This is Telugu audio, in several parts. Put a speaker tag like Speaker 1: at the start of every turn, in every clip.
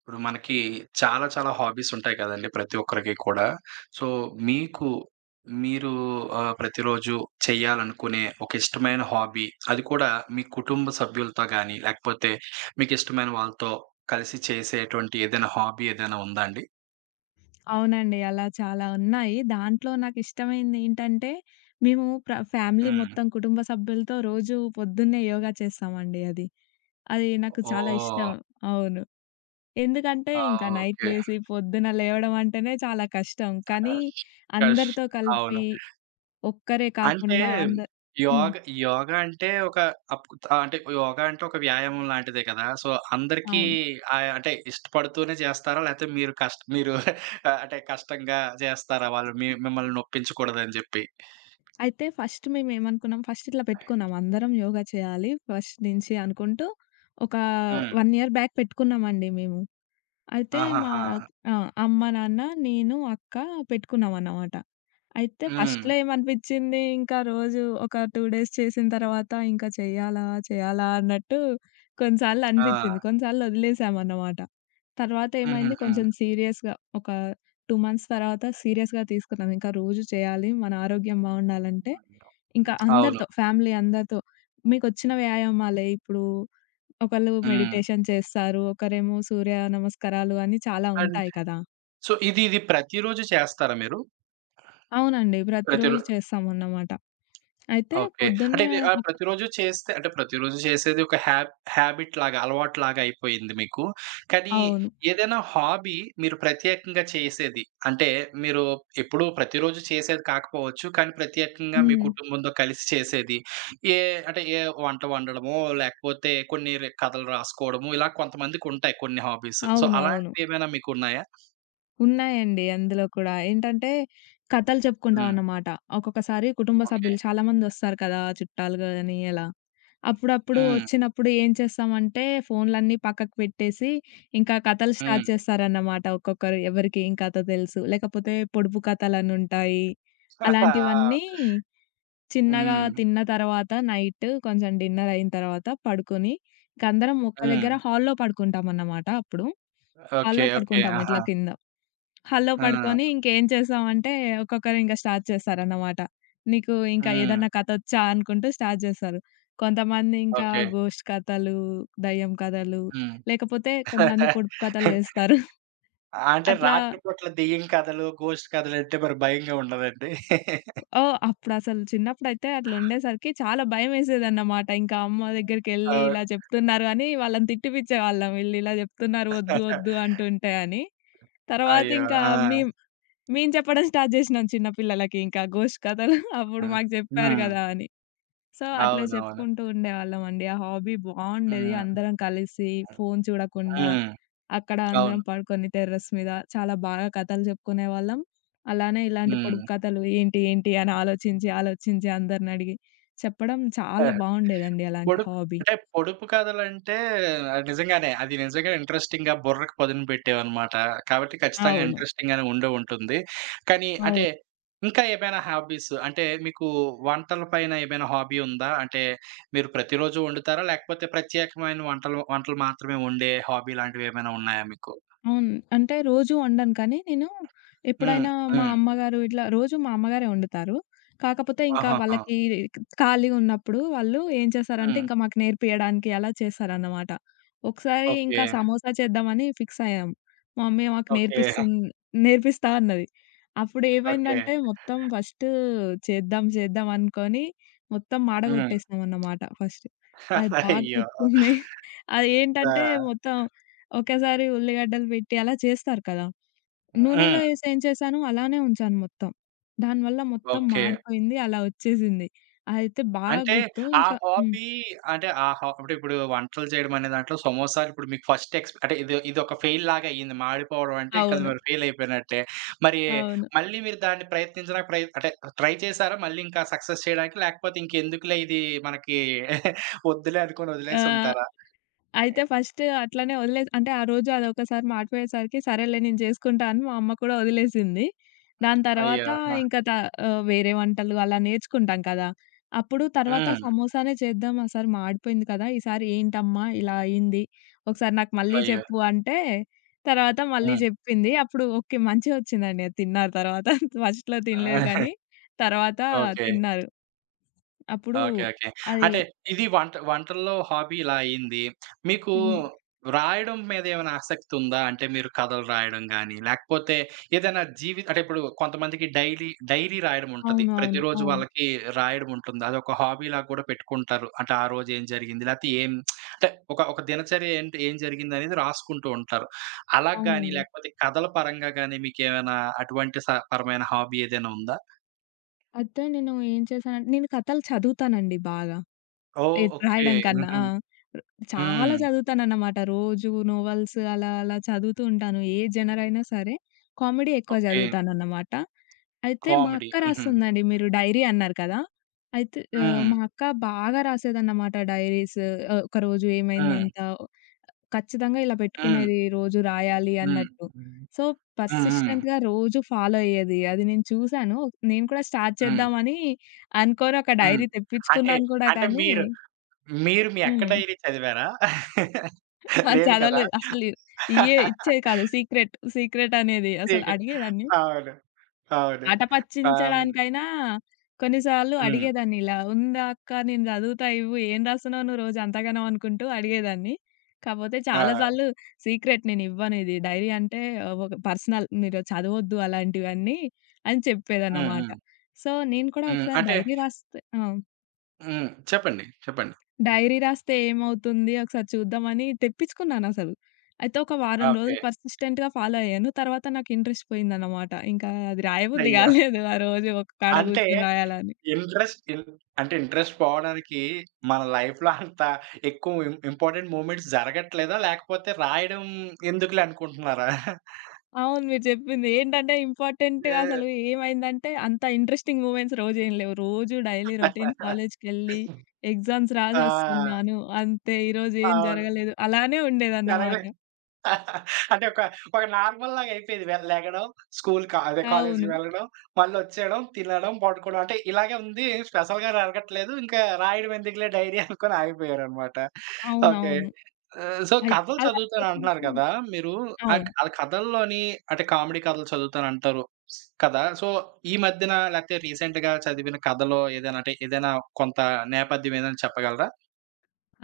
Speaker 1: ఇప్పుడు మనకి చాలా చాలా హాబీస్ ఉంటాయి కదండీ ప్రతి ఒక్కరికి కూడా. సో, మీకు మీరు ప్రతిరోజు చేయాలనుకునే ఒక ఇష్టమైన హాబీ, అది కూడా మీ కుటుంబ సభ్యులతో గాని, లేకపోతే మీకు ఇష్టమైన వాళ్ళతో కలిసి చేసేటువంటి ఏదైనా హాబీ ఏదైనా ఉందా అండి?
Speaker 2: అవునండి. అలా చాలా ఉన్నాయి. దాంట్లో నాకిష్టమైందేంటంటే, మేము ఫ్యామిలీ
Speaker 1: హ్మ్.
Speaker 2: మొత్తం కుటుంబ సభ్యులతో రోజు పొద్దున్నే యోగా చేస్తామండి అది. అది నాకు చాలా
Speaker 1: ఓహ్!
Speaker 2: ఇష్టం. అవును. ఎందుకంటే,
Speaker 1: ఆ!
Speaker 2: ఇంకా నైట్
Speaker 1: ఓకే.
Speaker 2: లేసి పొద్దున లేవడం అంటేనే చాలా కష్టం. కానీ
Speaker 1: కష్
Speaker 2: అందరితో
Speaker 1: అవును.
Speaker 2: కలిపి ఒక్కరే
Speaker 1: అంటే
Speaker 2: కాకుండా హ్మ్.
Speaker 1: యోగ యోగ అంటే ఒక అప్ అంటే యోగ అంటే ఒక వ్యాయామం లాంటిదే కదా! సో, అందరికీ
Speaker 2: అవును.
Speaker 1: అంటే ఇష్టపడుతూనే చేస్తారా? లేతే మీరు అంటే కష్టంగా చేస్తారా? వాళ్ళు మిమ్మల్ని నొప్పించకూడదని జెప్పి.
Speaker 2: అయితే ఫస్ట్ మేమేమనుకున్నాం, ఫస్ట్ ఇట్లా పెట్టుకున్నాం. అందరం యోగా చేయాలి ఫస్ట్ నుంచి అనుకుంటూ, ఒక
Speaker 1: హ్మ్.
Speaker 2: 1 ఇయర్ బ్యాక్ పెట్టుకున్నామండి మేము. అయితే మా
Speaker 1: ఆహాహా!
Speaker 2: ఆ! అమ్మ, నాన్న, నేను, అక్క పెట్టుకున్నామన్నమాట. అయితే
Speaker 1: హ్మ్.
Speaker 2: ఫస్ట్‌లో ఏమనిపించింది ఇంకా రోజు ఒక 2 డేస్ చేసిన తర్వాత ఇంకా చేయాలా? చేయాలా? అన్నట్టు కొన్ని సార్లు
Speaker 1: ఆ!
Speaker 2: అనిపించింది. కొన్ని సార్లు వదిలేసామన్నమాట. తర్వాత ఏమైంది
Speaker 1: హుహుహు.
Speaker 2: కొంచెం సీరియస్‌గా ఒక 2 మంత్స్ తర్వాత సీరియస్‌గా తీసుకున్నాం. ఇంకా రోజు చేయాలి. మన ఆరోగ్యం బావుండాలంటే ఇంకా
Speaker 1: అవును.
Speaker 2: అందరితో ఫ్యామిలీ అందరితో మీకొచ్చిన వ్యాయామాలే ఇప్పుడు ఒకళ్ళు
Speaker 1: హ్మ్.
Speaker 2: మెడిటేషన్ చేస్తారు. ఒకరేమో సూర్య నమస్కారాలు అని చాలా
Speaker 1: అండ్
Speaker 2: ఉంటాయి కదా!
Speaker 1: సో, ఇది ఇది ప్రతిరోజు చేస్తారా మీరు?
Speaker 2: అవునండి.
Speaker 1: ప్రతిరో
Speaker 2: ప్రతిరోజు చేస్తామన్నమాట. అయితే
Speaker 1: ఓకే. అంటే
Speaker 2: పొద్దున్నే
Speaker 1: ఇది
Speaker 2: ఒక
Speaker 1: ప్రతిరోజు చేస్తే అంటే ప్రతిరోజు చేసేది ఒక హ్యాబ్ హ్యాబిట్‌లాగా, అలవాటులాగా అయిపోయింది మీకు. కానీ
Speaker 2: అవును.
Speaker 1: ఏదైనా హాబీ మీరు ప్రత్యేకంగా చేసేది, అంటే మీరు ఎప్పుడూ ప్రతిరోజు చేసేది కాకపోవచ్చు. కానీ ప్రత్యేకంగా మీ
Speaker 2: హ్మ్.
Speaker 1: కుటుంబంతో కలిసి చేసేది. ఏ ఏ వంట వండడమో, లేకపోతే కొన్ని రే కథలు రాసుకోవడమో ఇలా కొంతమందికుంటాయి కొన్ని హాబీస్. సో,
Speaker 2: అవునవును.
Speaker 1: అలాంటివేమైనా మీకున్నాయా?
Speaker 2: ఉన్నాయండి అందులో కూడా. ఏంటంటే కథలు
Speaker 1: హ్మ్.
Speaker 2: చెప్పుకుంటామన్నమాట. ఒక్కొక్కసారి కుటుంబ
Speaker 1: ఓకే.
Speaker 2: సభ్యులు చాలామందొస్తారు కదా! చుట్టాలు గాని అలా. అప్పుడప్పుడు
Speaker 1: హ్మ్.
Speaker 2: వచ్చినప్పుడు ఏం చేస్తామంటే, ఫోన్‌లన్నీ పక్కకు పెట్టేసి, ఇంకా కథలు
Speaker 1: హ్మ్.
Speaker 2: స్టార్ట్ చేస్తారన్నమాట ఒక్కొక్కరు. ఎవరికి ఏం కథ తెలుసు. లేకపోతే పొడుపు కథలనుంటాయి. అలాంటివన్నీ
Speaker 1: హ్మ్.
Speaker 2: చిన్నగా
Speaker 1: హ్మ్.
Speaker 2: తిన్న తర్వాత నైట్ కొంచెం డిన్నర్ అయిన తర్వాత పడుకొని, ఇంకందరం ఒక్క దగ్గర హాల్‌లో పడుకుంటామన్నమాట అప్పుడు.
Speaker 1: ఓకే.
Speaker 2: హాల్‌లో
Speaker 1: ఓకే.
Speaker 2: పడుకుంటాం
Speaker 1: ఆహా!
Speaker 2: ఇట్లా కింద. హాల్లో
Speaker 1: ఆ!
Speaker 2: పడుకొని ఇంకేం చేసామంటే ఒక్కొక్కరింకా స్టార్ట్ చేశారన్నమాట. నీకు ఇంకా
Speaker 1: హ్మ్.
Speaker 2: ఏదన్నా కథొచ్చా అనుకుంటూ స్టార్ట్ చేశారు. కొంతమంది ఇంకా
Speaker 1: ఓకే.
Speaker 2: గోస్ట్ కథలు, దయ్యం కథలు
Speaker 1: హ్మ్.
Speaker 2: లేకపోతే కొంతమంది పొడుపు కథలేస్తారు.
Speaker 1: అంటే
Speaker 2: అట్లా
Speaker 1: రాత్రి పూట్ల దెయ్యం కథలు, గోస్ట్ కథలంటే మరి భయంగా ఉండదండి?
Speaker 2: ఓహ్! అప్పుడసలు చిన్నప్పుడైతే అట్లుండేసరికి చాలా భయమేసేదన్నమాట. ఇంకా అమ్మ దగ్గరికెళ్ళి
Speaker 1: అవును.
Speaker 2: ఇలా చెప్తున్నారు అని వాళ్ళని తిట్టిపిచ్చేవాళ్ళం. "వీళ్ళిలా చెప్తున్నారు వద్దు, వద్దు అంటుంటే" అని. తర్వాత
Speaker 1: అయ్యో!
Speaker 2: ఇంకా
Speaker 1: ఆ!
Speaker 2: మేము మేము చెప్పడం స్టార్ట్ జేసినాం చిన్న పిల్లలకి ఇంకా గోష్ట్ కథలు అప్పుడు
Speaker 1: హ్మ్.
Speaker 2: మాకు చెప్పారు
Speaker 1: హ్మ్.
Speaker 2: గదా! అని. సో, అట్లా
Speaker 1: అవునవును.
Speaker 2: చెప్పుకుంటూ ఉండేవాళ్ళమండి. ఆ హాబీ బావుండేది.
Speaker 1: హ్మ్.
Speaker 2: అందరం కలిసి ఫోను చూడకుండా
Speaker 1: హ్మ్.
Speaker 2: అక్కడ అందరం
Speaker 1: అవును.
Speaker 2: పడుకొని టెర్రస్ మీద చాలా బాగా కథలు చెప్పుకునేవాళ్ళం. అలానే ఇలాంటి
Speaker 1: హ్మ్.
Speaker 2: పొడుపు కథలు ఏంటి, ఏంటి అని ఆలోచించి, ఆలోచించి అందరిని అడిగి చెప్పడం చాలా బావుండేదండి అలాంటి
Speaker 1: పొడుపు
Speaker 2: హాబీ.
Speaker 1: పొడుపు కథలంటే నిజంగా ఇంట్రెస్టింగ్‌గా బుర్రకు పదును పెట్టేవన్నమాట. కాబట్టి ఖచ్చితంగా
Speaker 2: అవును.
Speaker 1: ఇంట్రెస్టింగ్‌గానే ఉండే ఉంటుంది. కానీ అంటే
Speaker 2: అవును.
Speaker 1: ఇంకా ఏమైనా హాబీస్ అంటే మీకు వంటల పైన ఏమైనా హాబీ ఉందా? అంటే మీరు ప్రతిరోజు వండుతారా? లేకపోతే ప్రత్యేకమైన వంటలు వంటలు మాత్రమే వండే హాబీ లాంటివి ఏమైనా ఉన్నాయా మీకు?
Speaker 2: అవును. అంటే రోజు వండను కానీ నేను
Speaker 1: హ్మ్.
Speaker 2: ఎప్పుడైనా మా
Speaker 1: హ్మ్.
Speaker 2: అమ్మగారు ఇట్లా రోజు మా అమ్మగారే వండుతారు. కాకపోతే ఇంకా
Speaker 1: ఆహాహా!
Speaker 2: వాళ్ళకి ఖాళీగా ఉన్నప్పుడు వాళ్ళు ఏం చేశారంటే
Speaker 1: హ్మ్.
Speaker 2: ఇంకా మాకు నేర్పియడానికి అలా చేశారన్నమాట. ఒకసారి
Speaker 1: ఓకే.
Speaker 2: ఇంకా సమోసా చేద్దామని ఫిక్స్ అయ్యాం. మా మమ్మీ మాకు
Speaker 1: ఓకే.
Speaker 2: నేర్పిస్తా అన్నది. అప్పుడు
Speaker 1: ఓకే.
Speaker 2: ఏమైందంటే మొత్తం ఫస్ట్ చేద్దాం చేద్దాం అనుకోని మొత్తం
Speaker 1: హ్మ్.
Speaker 2: మాడగొట్టేసామన్నమాట ఫస్ట్. అది బాగా
Speaker 1: అయ్యో!
Speaker 2: గుర్తుంది. అది
Speaker 1: ఆ!
Speaker 2: ఏంటంటే మొత్తం ఒకేసారి ఉల్లిగడ్డలు పెట్టి అలా చేస్తారు కదా! నూనెలో
Speaker 1: హ్మ్.
Speaker 2: ఏసి ఏం చేశాను అలానే ఉంచాను మొత్తం. దానివల్ల మొత్తం
Speaker 1: ఓకే.
Speaker 2: మాడిపోయింది. అలా వచ్చేసింది. అదైతే బాగా
Speaker 1: అంటే
Speaker 2: గుర్తు.
Speaker 1: ఆ
Speaker 2: ఇంకా హ్మ్.
Speaker 1: హాబీ అంటే ఆ హా అంటే ఇప్పుడు వంటలు చేయడం అనే దాంట్లో సమోసాలు ఇప్పుడు మీకు ఫస్ట్ ఎక్స్ అంటే ఇదొక ఫెయిల్ లాగా అయింది. మాడిపోవడం అంటే ఇంక అది
Speaker 2: అవును.
Speaker 1: మరి ఫెయిల్ అయిపోయినట్టే. మరి
Speaker 2: అవును.
Speaker 1: మళ్ళీ మీరు దాన్ని ప్రయత్నించడానికి ప్రయ అంటే ట్రై చేసారా మళ్ళీ ఇంకా సక్సెస్ చేయడానికి? లేకపోతే ఇంకెందుకులే ఇది మనకి వద్దులే అనుకోని
Speaker 2: ఆ!
Speaker 1: వదిలేసుంటారా?
Speaker 2: అయితే ఫస్ట్ అట్లనే వదిలేసి అంటే ఆ రోజు అదొకసారి మాటిపోయేసరికి సరేలే నేను జేసుకుంటా అని మా అమ్మ కూడా వదిలేసింది. దాని
Speaker 1: అయ్యో!
Speaker 2: తర్వాత
Speaker 1: ఆ!
Speaker 2: ఇంకా వేరే వంటలు అలా నేర్చుకుంటాం కదా! అప్పుడు తర్వాత
Speaker 1: హ్మ్.
Speaker 2: సమోసానే చేద్దాం ఆ సారి మాడిపోయింది కదా! ఈసారి ఏంటమ్మా ఇలా అయింది. ఒకసారి నాకు మళ్ళీ
Speaker 1: అయ్యో!
Speaker 2: చెప్పు అంటే తర్వాత మళ్ళీ
Speaker 1: హ్మ్.
Speaker 2: జెప్పింది. అప్పుడు ఓకే. మంచిగా వచ్చిందండి. అది తిన్నారు తర్వాత. ఫస్ట్‌లో తినలేదు కానీ తర్వాత
Speaker 1: ఓకే.
Speaker 2: తిన్నారు. అప్పుడు
Speaker 1: ఓకే. ఓకే.
Speaker 2: అది
Speaker 1: అంటే ఇది వంటల్లో హాబీ ఇలా అయింది. మీకు
Speaker 2: హ్మ్.
Speaker 1: రాయడం మీద ఏమైనా ఆసక్తి ఉందా? అంటే మీరు కథలు రాయడం గాని, లేకపోతే ఏదైనా జీవి అంటే ఇప్పుడు కొంతమందికి డైలీ డైరీ రాయడం ఉంటది.
Speaker 2: అవునవును.
Speaker 1: ప్రతిరోజు
Speaker 2: అవును.
Speaker 1: వాళ్ళకి రాయడం ఉంటుంది. అదొక హాబీలాగా కూడా పెట్టుకుంటారు. అంటే ఆ రోజు ఏం జరిగింది? లేకపోతే ఏం అంటే ఒక ఒక దినచర్య ఏంటి ఏం జరిగిందనేది రాసుకుంటూ ఉంటారు. అలా
Speaker 2: అవును
Speaker 1: గాని
Speaker 2: అవునండి.
Speaker 1: లేకపోతే కథల పరంగా గాని మీకేమైనా అటువంటి స పరమైన హాబీ ఏదైనా ఉందా?
Speaker 2: అయితే నేను ఏం చేశానంటే నేను కథలు చదువుతానండి బాగా.
Speaker 1: ఓహ్! ఓకే.
Speaker 2: రాయడం కన్నా.
Speaker 1: హుహు.
Speaker 2: ఆ! ర్ చాలా
Speaker 1: హ్మ్.
Speaker 2: చదువుతానన్నమాట. రోజు నోవెల్స్ అలా అలా చదువుతూ ఉంటాను. ఏ జనర్ అయినా సరే కామెడీ ఎక్కువ
Speaker 1: ఓకే.
Speaker 2: చదువుతానన్నమాట. అయితే మా
Speaker 1: కామెడీ.
Speaker 2: అక్క
Speaker 1: హుహు.
Speaker 2: రాస్తుందండి. మీరు డైరీ అన్నారు కదా! అయితే
Speaker 1: హ్మ్.
Speaker 2: మా అక్క బాగా రాసేదన్నమాట డైరీస్. ఒకరోజు
Speaker 1: హ్మ్.
Speaker 2: ఏమైందంతా ఖచ్చితంగా ఇలా
Speaker 1: హ్మ్.
Speaker 2: పెట్టుకునేది రోజు రాయాలి
Speaker 1: హ్మ్.
Speaker 2: అన్నట్టు.
Speaker 1: హ్మ్.
Speaker 2: సో,
Speaker 1: హ్మ్.
Speaker 2: పర్సిస్టెంట్‌గా రోజు ఫాలో అయ్యేది. అది నేను చూసాను. నేను కూడా స్టార్ట్
Speaker 1: హ్మ్.
Speaker 2: చేద్దామని అనుకోని ఒక
Speaker 1: హ్మ్.
Speaker 2: డైరీ
Speaker 1: అంటే,
Speaker 2: తెప్పించుకున్నాను కూడా
Speaker 1: అంటే
Speaker 2: కానీ
Speaker 1: మీరు, మీరు మీ అక్క
Speaker 2: హ్మ్.
Speaker 1: డైరీ చదివారా?
Speaker 2: అది
Speaker 1: లేదు కదా!
Speaker 2: చదవలేదు. అసలు ఇచ్చేది కాదు. సీక్రెట్, సీక్రెట్ అనేది అసలు
Speaker 1: మీకు
Speaker 2: అడిగేదాన్ని.
Speaker 1: అవును. అవును.
Speaker 2: అట
Speaker 1: ఆహ్,
Speaker 2: పట్టించడానికైనా కొన్నిసార్లు
Speaker 1: హ్మ్.
Speaker 2: అడిగేదాన్ని ఇలా, "ఉందా అక్క నేను చదువుతా ఇవ్వు, ఏం రాస్తున్నావు నువ్వు రోజు అంతగనం" అనుకుంటూ అడిగేదాన్ని. కాపోతే
Speaker 1: ఆ!
Speaker 2: చాలా సార్లు సీక్రెట్ నేనివ్వను ఇది. డైరీ అంటే ఒక పర్సనల్ మీరు చదవొద్దు అలాంటివన్నీ అని
Speaker 1: హ్మ్.
Speaker 2: చెప్పేదన్నమాట.
Speaker 1: హ్మ్.
Speaker 2: సో, నేను కూడా
Speaker 1: హ్మ్.
Speaker 2: ఒకసారి
Speaker 1: అంటే
Speaker 2: డైరీ రాస్తే ఆ!
Speaker 1: హ్మ్. చెప్పండి. చెప్పండి.
Speaker 2: డైరీ రాస్తే ఏమవుతుంది ఒకసారి చూద్దామని తెప్పించుకున్నానసలు. అయితే ఒక వారం
Speaker 1: ఓకే.
Speaker 2: రోజులు పర్సిస్టెంట్‌గా ఫాలో అయ్యాను. తర్వాత నాకు ఇంట్రెస్ట్ పోయిందనమాట. ఇంకా అది రాయబుద్ధి
Speaker 1: అయ్యో!
Speaker 2: కాలేదు ఆ రోజు ఒక కాడ
Speaker 1: అంటే
Speaker 2: కూర్చొని రాయాలని.
Speaker 1: ఇంట్రెస్ట్ ఇన్ అంటే ఇంట్రెస్ట్ పోవడానికి మన లైఫ్‌లో అంత ఎక్కువ ఇంపార్టెంట్ మూమెంట్స్ జరగట్లేదా? లేకపోతే రాయడం ఎందుకులే అనుకుంటున్నారా?
Speaker 2: అవును. మీరు చెప్పింది. ఏంటంటే ఇంపార్టెంట్‌గా అసలు ఏమైందంటే అంత ఇంట్రెస్టింగ్ మూమెంట్స్ రోజేం లేవు. రోజు డైలీ రొటీన్ కాలేజ్‌కెళ్ళి ఎగ్జామ్స్
Speaker 1: ఆ! ఆ!
Speaker 2: రాసొస్తున్నాను. అంతే ఈరోజు ఏం
Speaker 1: అవును.
Speaker 2: జరగలేదు. అలానే
Speaker 1: జరగలే
Speaker 2: ఉండేదన్నమాట.
Speaker 1: అంటే ఒక నార్మల్ లాగా అయిపోయేది. లెగడం, స్కూల్ కా అదే కాలేజ్‌కి
Speaker 2: అవును.
Speaker 1: వెళ్ళడం, మళ్ళొచ్చేయడం, తినడం, పడుకోవడం. అంటే ఇలాగే ఉంది. స్పెషల్‌గా జరగట్లేదు. ఇంకా రాయడం ఎందుకులే డైరీ అనుకోని ఆగిపోయారనమాట. ఓకే.
Speaker 2: అవునవును.
Speaker 1: ఆహ్, సో,
Speaker 2: అయితే
Speaker 1: కథలు
Speaker 2: అలా
Speaker 1: చదువుతానంటున్నారు
Speaker 2: చేసరికి
Speaker 1: కదా! మీరు
Speaker 2: అవును.
Speaker 1: ఆ కథల్లోని అంటే కామెడీ కథలు చదువుతానంటారు కదా! సో, ఈ మధ్యన లేకపోతే రీసెంట్‌గా చదివిన కథలో ఏదైనా అంటే ఏదైనా కొంత నేపథ్యం ఏదైనా చెప్పగలరా?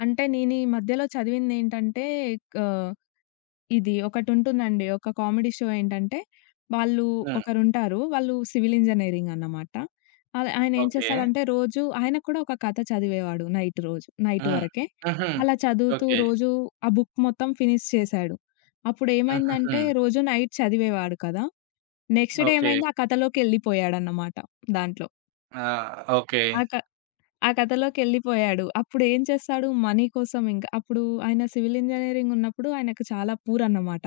Speaker 2: అంటే నేనీ మధ్యలో చదివిందేంటంటే ఆహ్, ఇది ఒకటుంటుందండి. ఒక కామెడీ షో ఏంటంటే, వాళ్ళు
Speaker 1: హ్మ్.
Speaker 2: ఒకరుంటారు. వాళ్ళు సివిల్ ఇంజినీరింగ్ అన్నమాట. అలా ఆయనేం
Speaker 1: ఓకే.
Speaker 2: చేస్తాడంటే రోజు ఆయనకు కూడా ఒక కథ చదివేవాడు నైట్ రోజు. నైట్
Speaker 1: హ్మ్.
Speaker 2: వరకే.
Speaker 1: హుహు.
Speaker 2: అలా చదువుతూ
Speaker 1: ఓకే.
Speaker 2: రోజు ఆ బుక్ మొత్తం ఫినిష్ చేశాడు.
Speaker 1: హుహుహు.
Speaker 2: అప్పుడేమైందంటే రోజు నైట్ చదివేవాడు కదా! Next day
Speaker 1: okay.
Speaker 2: ఏమైంది ఆ కథలోకెళ్ళిపోయాడన్నమాట దాంట్లో.
Speaker 1: ఆ! ఓకే.
Speaker 2: ఆ ఆ కథలోకెళ్ళిపోయాడు. అప్పుడేం చేస్తాడు మనీ కోసం ఇంక. అప్పుడు ఆయన సివిల్ ఇంజినీరింగ్ ఉన్నప్పుడు ఆయనకు చాలా పూర్ అన్నమాట.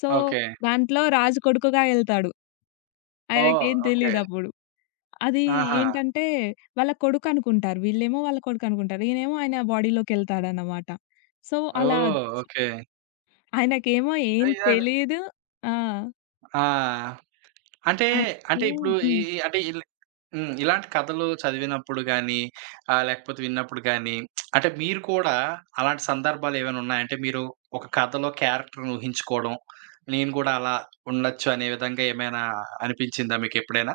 Speaker 2: So,
Speaker 1: okay.
Speaker 2: దాంట్లో రాజు కొడుకుగా ఎళ్తాడు.
Speaker 1: ఓహ్!
Speaker 2: ఆయనకేం
Speaker 1: ఓకే.
Speaker 2: తెలీదప్పుడు. అది
Speaker 1: ఆహా!
Speaker 2: ఏంటంటే వాళ్ళ కొడుకనుకుంటారు. వీళ్ళేమో వాళ్ళ కొడుకనుకుంటారు. ఈయనేమో ఆయన బాడీలోకెళ్తాడన్నమాట. సో, అలా
Speaker 1: ఓహ్! ఓకే.
Speaker 2: ఆయనకేమో ఏం
Speaker 1: అయ్యాడు
Speaker 2: తెలీదు. ఆ!
Speaker 1: ఆ! అంటే, అంటే
Speaker 2: ఆయనేమో
Speaker 1: ఇప్పుడు ఈ
Speaker 2: హ్మ్.
Speaker 1: ఈ అంటే ఇల్ హ్మ్. ఇలాంటి కథలు చదివినప్పుడు గాని, లేకపోతే విన్నప్పుడు గాని, అంటే మీరు కూడా అలాంటి సందర్భాలేవైనా ఉన్నాయా? అంటే మీరు ఒక కథలో క్యారెక్టర్‌ని ఊహించుకోవడం, నేను గూడా అలా ఉండొచ్చు అనే విధంగా ఏమైనా అనిపించిందా మీకెప్పుడైనా?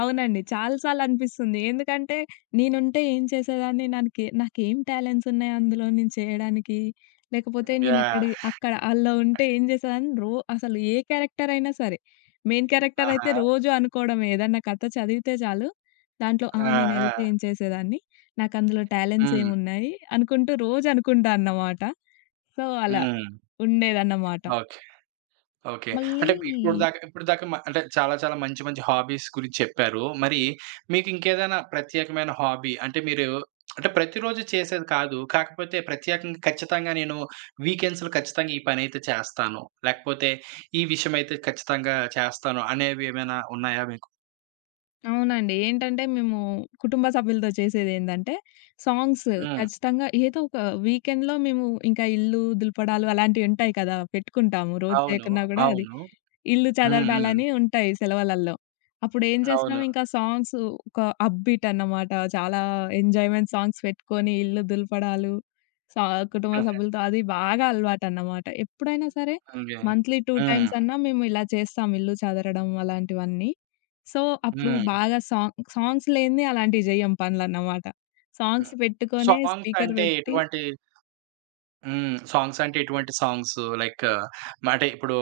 Speaker 2: అవునండి. చాలా సార్లనిపిస్తుంది. ఎందుకంటే నేనుంటే ఏం చేసేదాన్ని? నాకేం టాలెంట్స్ ఉన్నాయి అందులో నేను చేయడానికి? లేకపోతే
Speaker 1: హ్మ్.
Speaker 2: నేనక్కడి
Speaker 1: యాహ్!
Speaker 2: అక్కడ అల్లో ఉంటే ఏం చేసేదాన్ని? అసలు ఏ క్యారెక్టర్ అయినా సరే, మెయిన్ క్యారెక్టర్ అయితే
Speaker 1: ఆహా!
Speaker 2: రోజు అనుకోవడమే. ఏదన్నా కథ చదివితే చాలు, దాంట్లో ఆ!
Speaker 1: ఆ!
Speaker 2: నేనెళ్తే
Speaker 1: ఆ!
Speaker 2: ఏం చేసేదాన్ని? నాకందులో టాలెంట్స్
Speaker 1: హ్మ్.
Speaker 2: ఏమున్నాయి? అనుకుంటూ రోజు అనుకుంటా అన్నమాట. సో, అలా
Speaker 1: హ్మ్.
Speaker 2: ఉండేదన్నమాట.
Speaker 1: ఓకే. ఓకే.
Speaker 2: మళ్ళీ
Speaker 1: అంటే ఇప్పుడు దాకా మ అంటే చాలా చాలా మంచి మంచి హాబీస్ గురించి చెప్పారు. మరి మీకింకేదైనా ప్రత్యేకమైన హాబీ అంటే మీరు అంటే ప్రతిరోజు చేసేది కాదు. కాకపోతే ప్రత్యేకంగా ఖచ్చితంగా నేను వీకెండ్స్‌లో ఖచ్చితంగా ఈ పనైతే చేస్తాను. లేకపోతే ఈ విషయమైతే ఖచ్చితంగా చేస్తాను అనేవి ఏమైనా ఉన్నాయా మీకు?
Speaker 2: అవునండి. ఏంటంటే మేము కుటుంబ సభ్యులతో చేసేదేందంటే సాంగ్స్
Speaker 1: హ్మ్.
Speaker 2: ఖచ్చితంగా ఏదో ఒక వీకెండ్‌లో మేము ఇంకా ఇల్లు దులపడాలు అలాంటివి ఉంటాయి కదా! పెట్టుకుంటాము. రోజు
Speaker 1: అవును.
Speaker 2: చేయకున్నా గూడా అది
Speaker 1: అవును.
Speaker 2: ఇల్లు
Speaker 1: హ్మ్. హ్మ్.
Speaker 2: చదరడాలని ఉంటాయి సెలవులల్లో. అప్పుడేం చేసినాం
Speaker 1: అవును.
Speaker 2: ఇంకా సాంగ్స్ ఒక అప్‌బీట్ అన్నమాట. చాలా ఎంజాయ్‌మెంట్ సాంగ్స్ పెట్టుకొని ఇల్లు దులపడాలు, సా కుటుంబ సభ్యులతో అది బాగా అలవాటన్నమాట. ఎప్పుడైనా సరే
Speaker 1: ఓకే.
Speaker 2: మంత్లీ 2
Speaker 1: హ్మ్.
Speaker 2: టైమ్స్ అన్నా మేము ఇలా చేస్తాం ఇల్లు చదరడం అలాంటివన్నీ. సో, అప్పుడు
Speaker 1: హ్మ్.
Speaker 2: బాగా సాంగ్స్ లేనిదే అలాంటివి జెయ్యం పనులన్నమాట.
Speaker 1: హ్మ్.
Speaker 2: సాంగ్స్ పెట్టుకొనే
Speaker 1: సాంగ్స్
Speaker 2: స్పీకర్
Speaker 1: అంటే
Speaker 2: పెట్టి
Speaker 1: ఎటువంటి హ్మ్. సాంగ్స్ అంటే ఎటువంటి సాంగ్స్? లైక్ అంటే ఇప్పుడు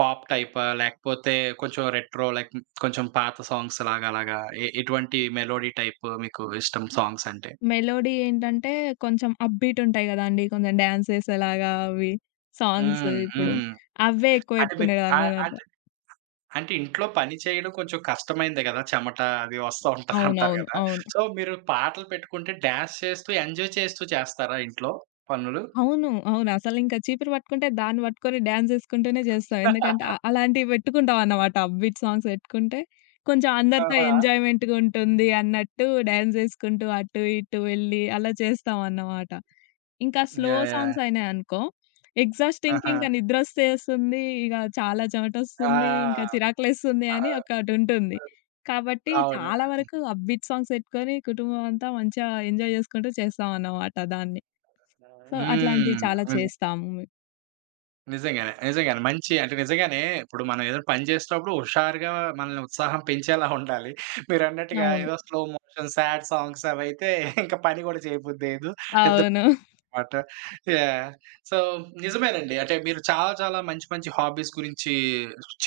Speaker 1: పాప్ టైపా? లేకపోతే కొంచెం రెట్రో లైక్ కొంచెం పాత సాంగ్స్ లాగా అలాగా ఎటువంటి మెలోడీ టైప్ మీకు ఇష్టం సాంగ్స్ అంటే?
Speaker 2: మెలోడీ ఏంటంటే కొంచెం అప్ బీట్ ఉంటాయి గదండీ! కొంచెం డాన్స్ చేసేలాగా అవి సాంగ్స్
Speaker 1: హ్మ్.
Speaker 2: ఇప్పుడు.
Speaker 1: హ్మ్.
Speaker 2: అవే ఎక్కువ
Speaker 1: అంటే మీరు ఆహ్,
Speaker 2: పెట్టుకునేదాన్ననమాట.
Speaker 1: అంటే అంటే ఇంట్లో పని చేయడం కొంచెం కష్టమైందే గదా! చెమట అది వస్తా ఉంటదంటారు
Speaker 2: అవునవును.
Speaker 1: గదా!
Speaker 2: అవును.
Speaker 1: సో, మీరు పాటలు పెట్టుకుంటే డాన్స్ చేస్తూ ఎంజాయ్ చేస్తూ చేస్తారా ఇంట్లో పనులు?
Speaker 2: అవును. అవును. అసలింకా చీపిరి పట్టుకుంటే దాన్ని పట్టుకొని డాన్స్ చేసుకుంటూనే చేస్తాం. ఎందుకంటే అలాంటివి పెట్టుకుంటామన్నమాట. అప్‌బీట్ సాంగ్స్ పెట్టుకుంటే కొంచెం అందరితో
Speaker 1: ఆహా!
Speaker 2: ఎంజాయ్‌మెంట్‌గా ఉంటుంది అన్నట్టు డాన్స్ చేసుకుంటూ అటు ఇటు వెళ్ళి అలా చేస్తామన్నమాట. ఇంకా స్లో
Speaker 1: యాహ్! యాహ్!
Speaker 2: సాంగ్స్ అయినాయనుకో ఎగ్జాస్టింగ్‌కి
Speaker 1: ఆహా!
Speaker 2: ఇంకా నిద్రొచ్చేస్తుంది. ఇక చాలా చెమటొస్తుంది. ఇంకా
Speaker 1: ఆ!
Speaker 2: చిరాకులేస్తుంది
Speaker 1: ఆ!
Speaker 2: అని ఒకటుంటుంది. కాబట్టి
Speaker 1: అవును.
Speaker 2: చాలా వరకు అప్‌బీట్ సాంగ్స్ పెట్టుకొని కుటుంబం అంతా మంచిగా ఎంజాయ్ చేసుకుంటూ చేస్తామన్నమాట దాన్ని. సో, అట్లాంటివి
Speaker 1: హ్మ్.
Speaker 2: చాలా
Speaker 1: హ్మ్.
Speaker 2: చేస్తాము.
Speaker 1: నిజంగానే. నిజంగానే. మంచి అంటే నిజంగానే ఇప్పుడు మనం ఏదైనా పని చేసేటప్పుడు హుషారుగా మనల్ని ఉత్సాహం పెంచేలా ఉండాలి. మీరన్నట్టుగా
Speaker 2: అవును.
Speaker 1: ఏదో స్లో మోషన్ సాడ్ సాంగ్స్ అవైతే ఇంక పని గూడా చేయబుద్దేయదు. నిద్ర
Speaker 2: అవును.
Speaker 1: మాట. యాహ్! సో, నిజమేనండి. అంటే మీరు చాలా చాలా మంచి మంచి హాబీస్ గురించి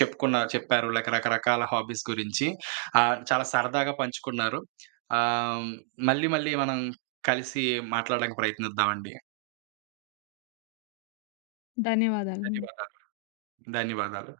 Speaker 1: చెప్పుకున్నారు. చెప్పారు. రకరకాల హాబీస్ గురించి. చాలా సరదాగా పంచుకున్నారు. ఆహ్, మళ్ళీ మళ్ళీ మనం కలిసి మాట్లాడడానికి ప్రయత్నిద్దామండి.
Speaker 2: ధన్యవాదాలండి.
Speaker 1: ధన్యవాదాలు. ధన్యవాదాలు.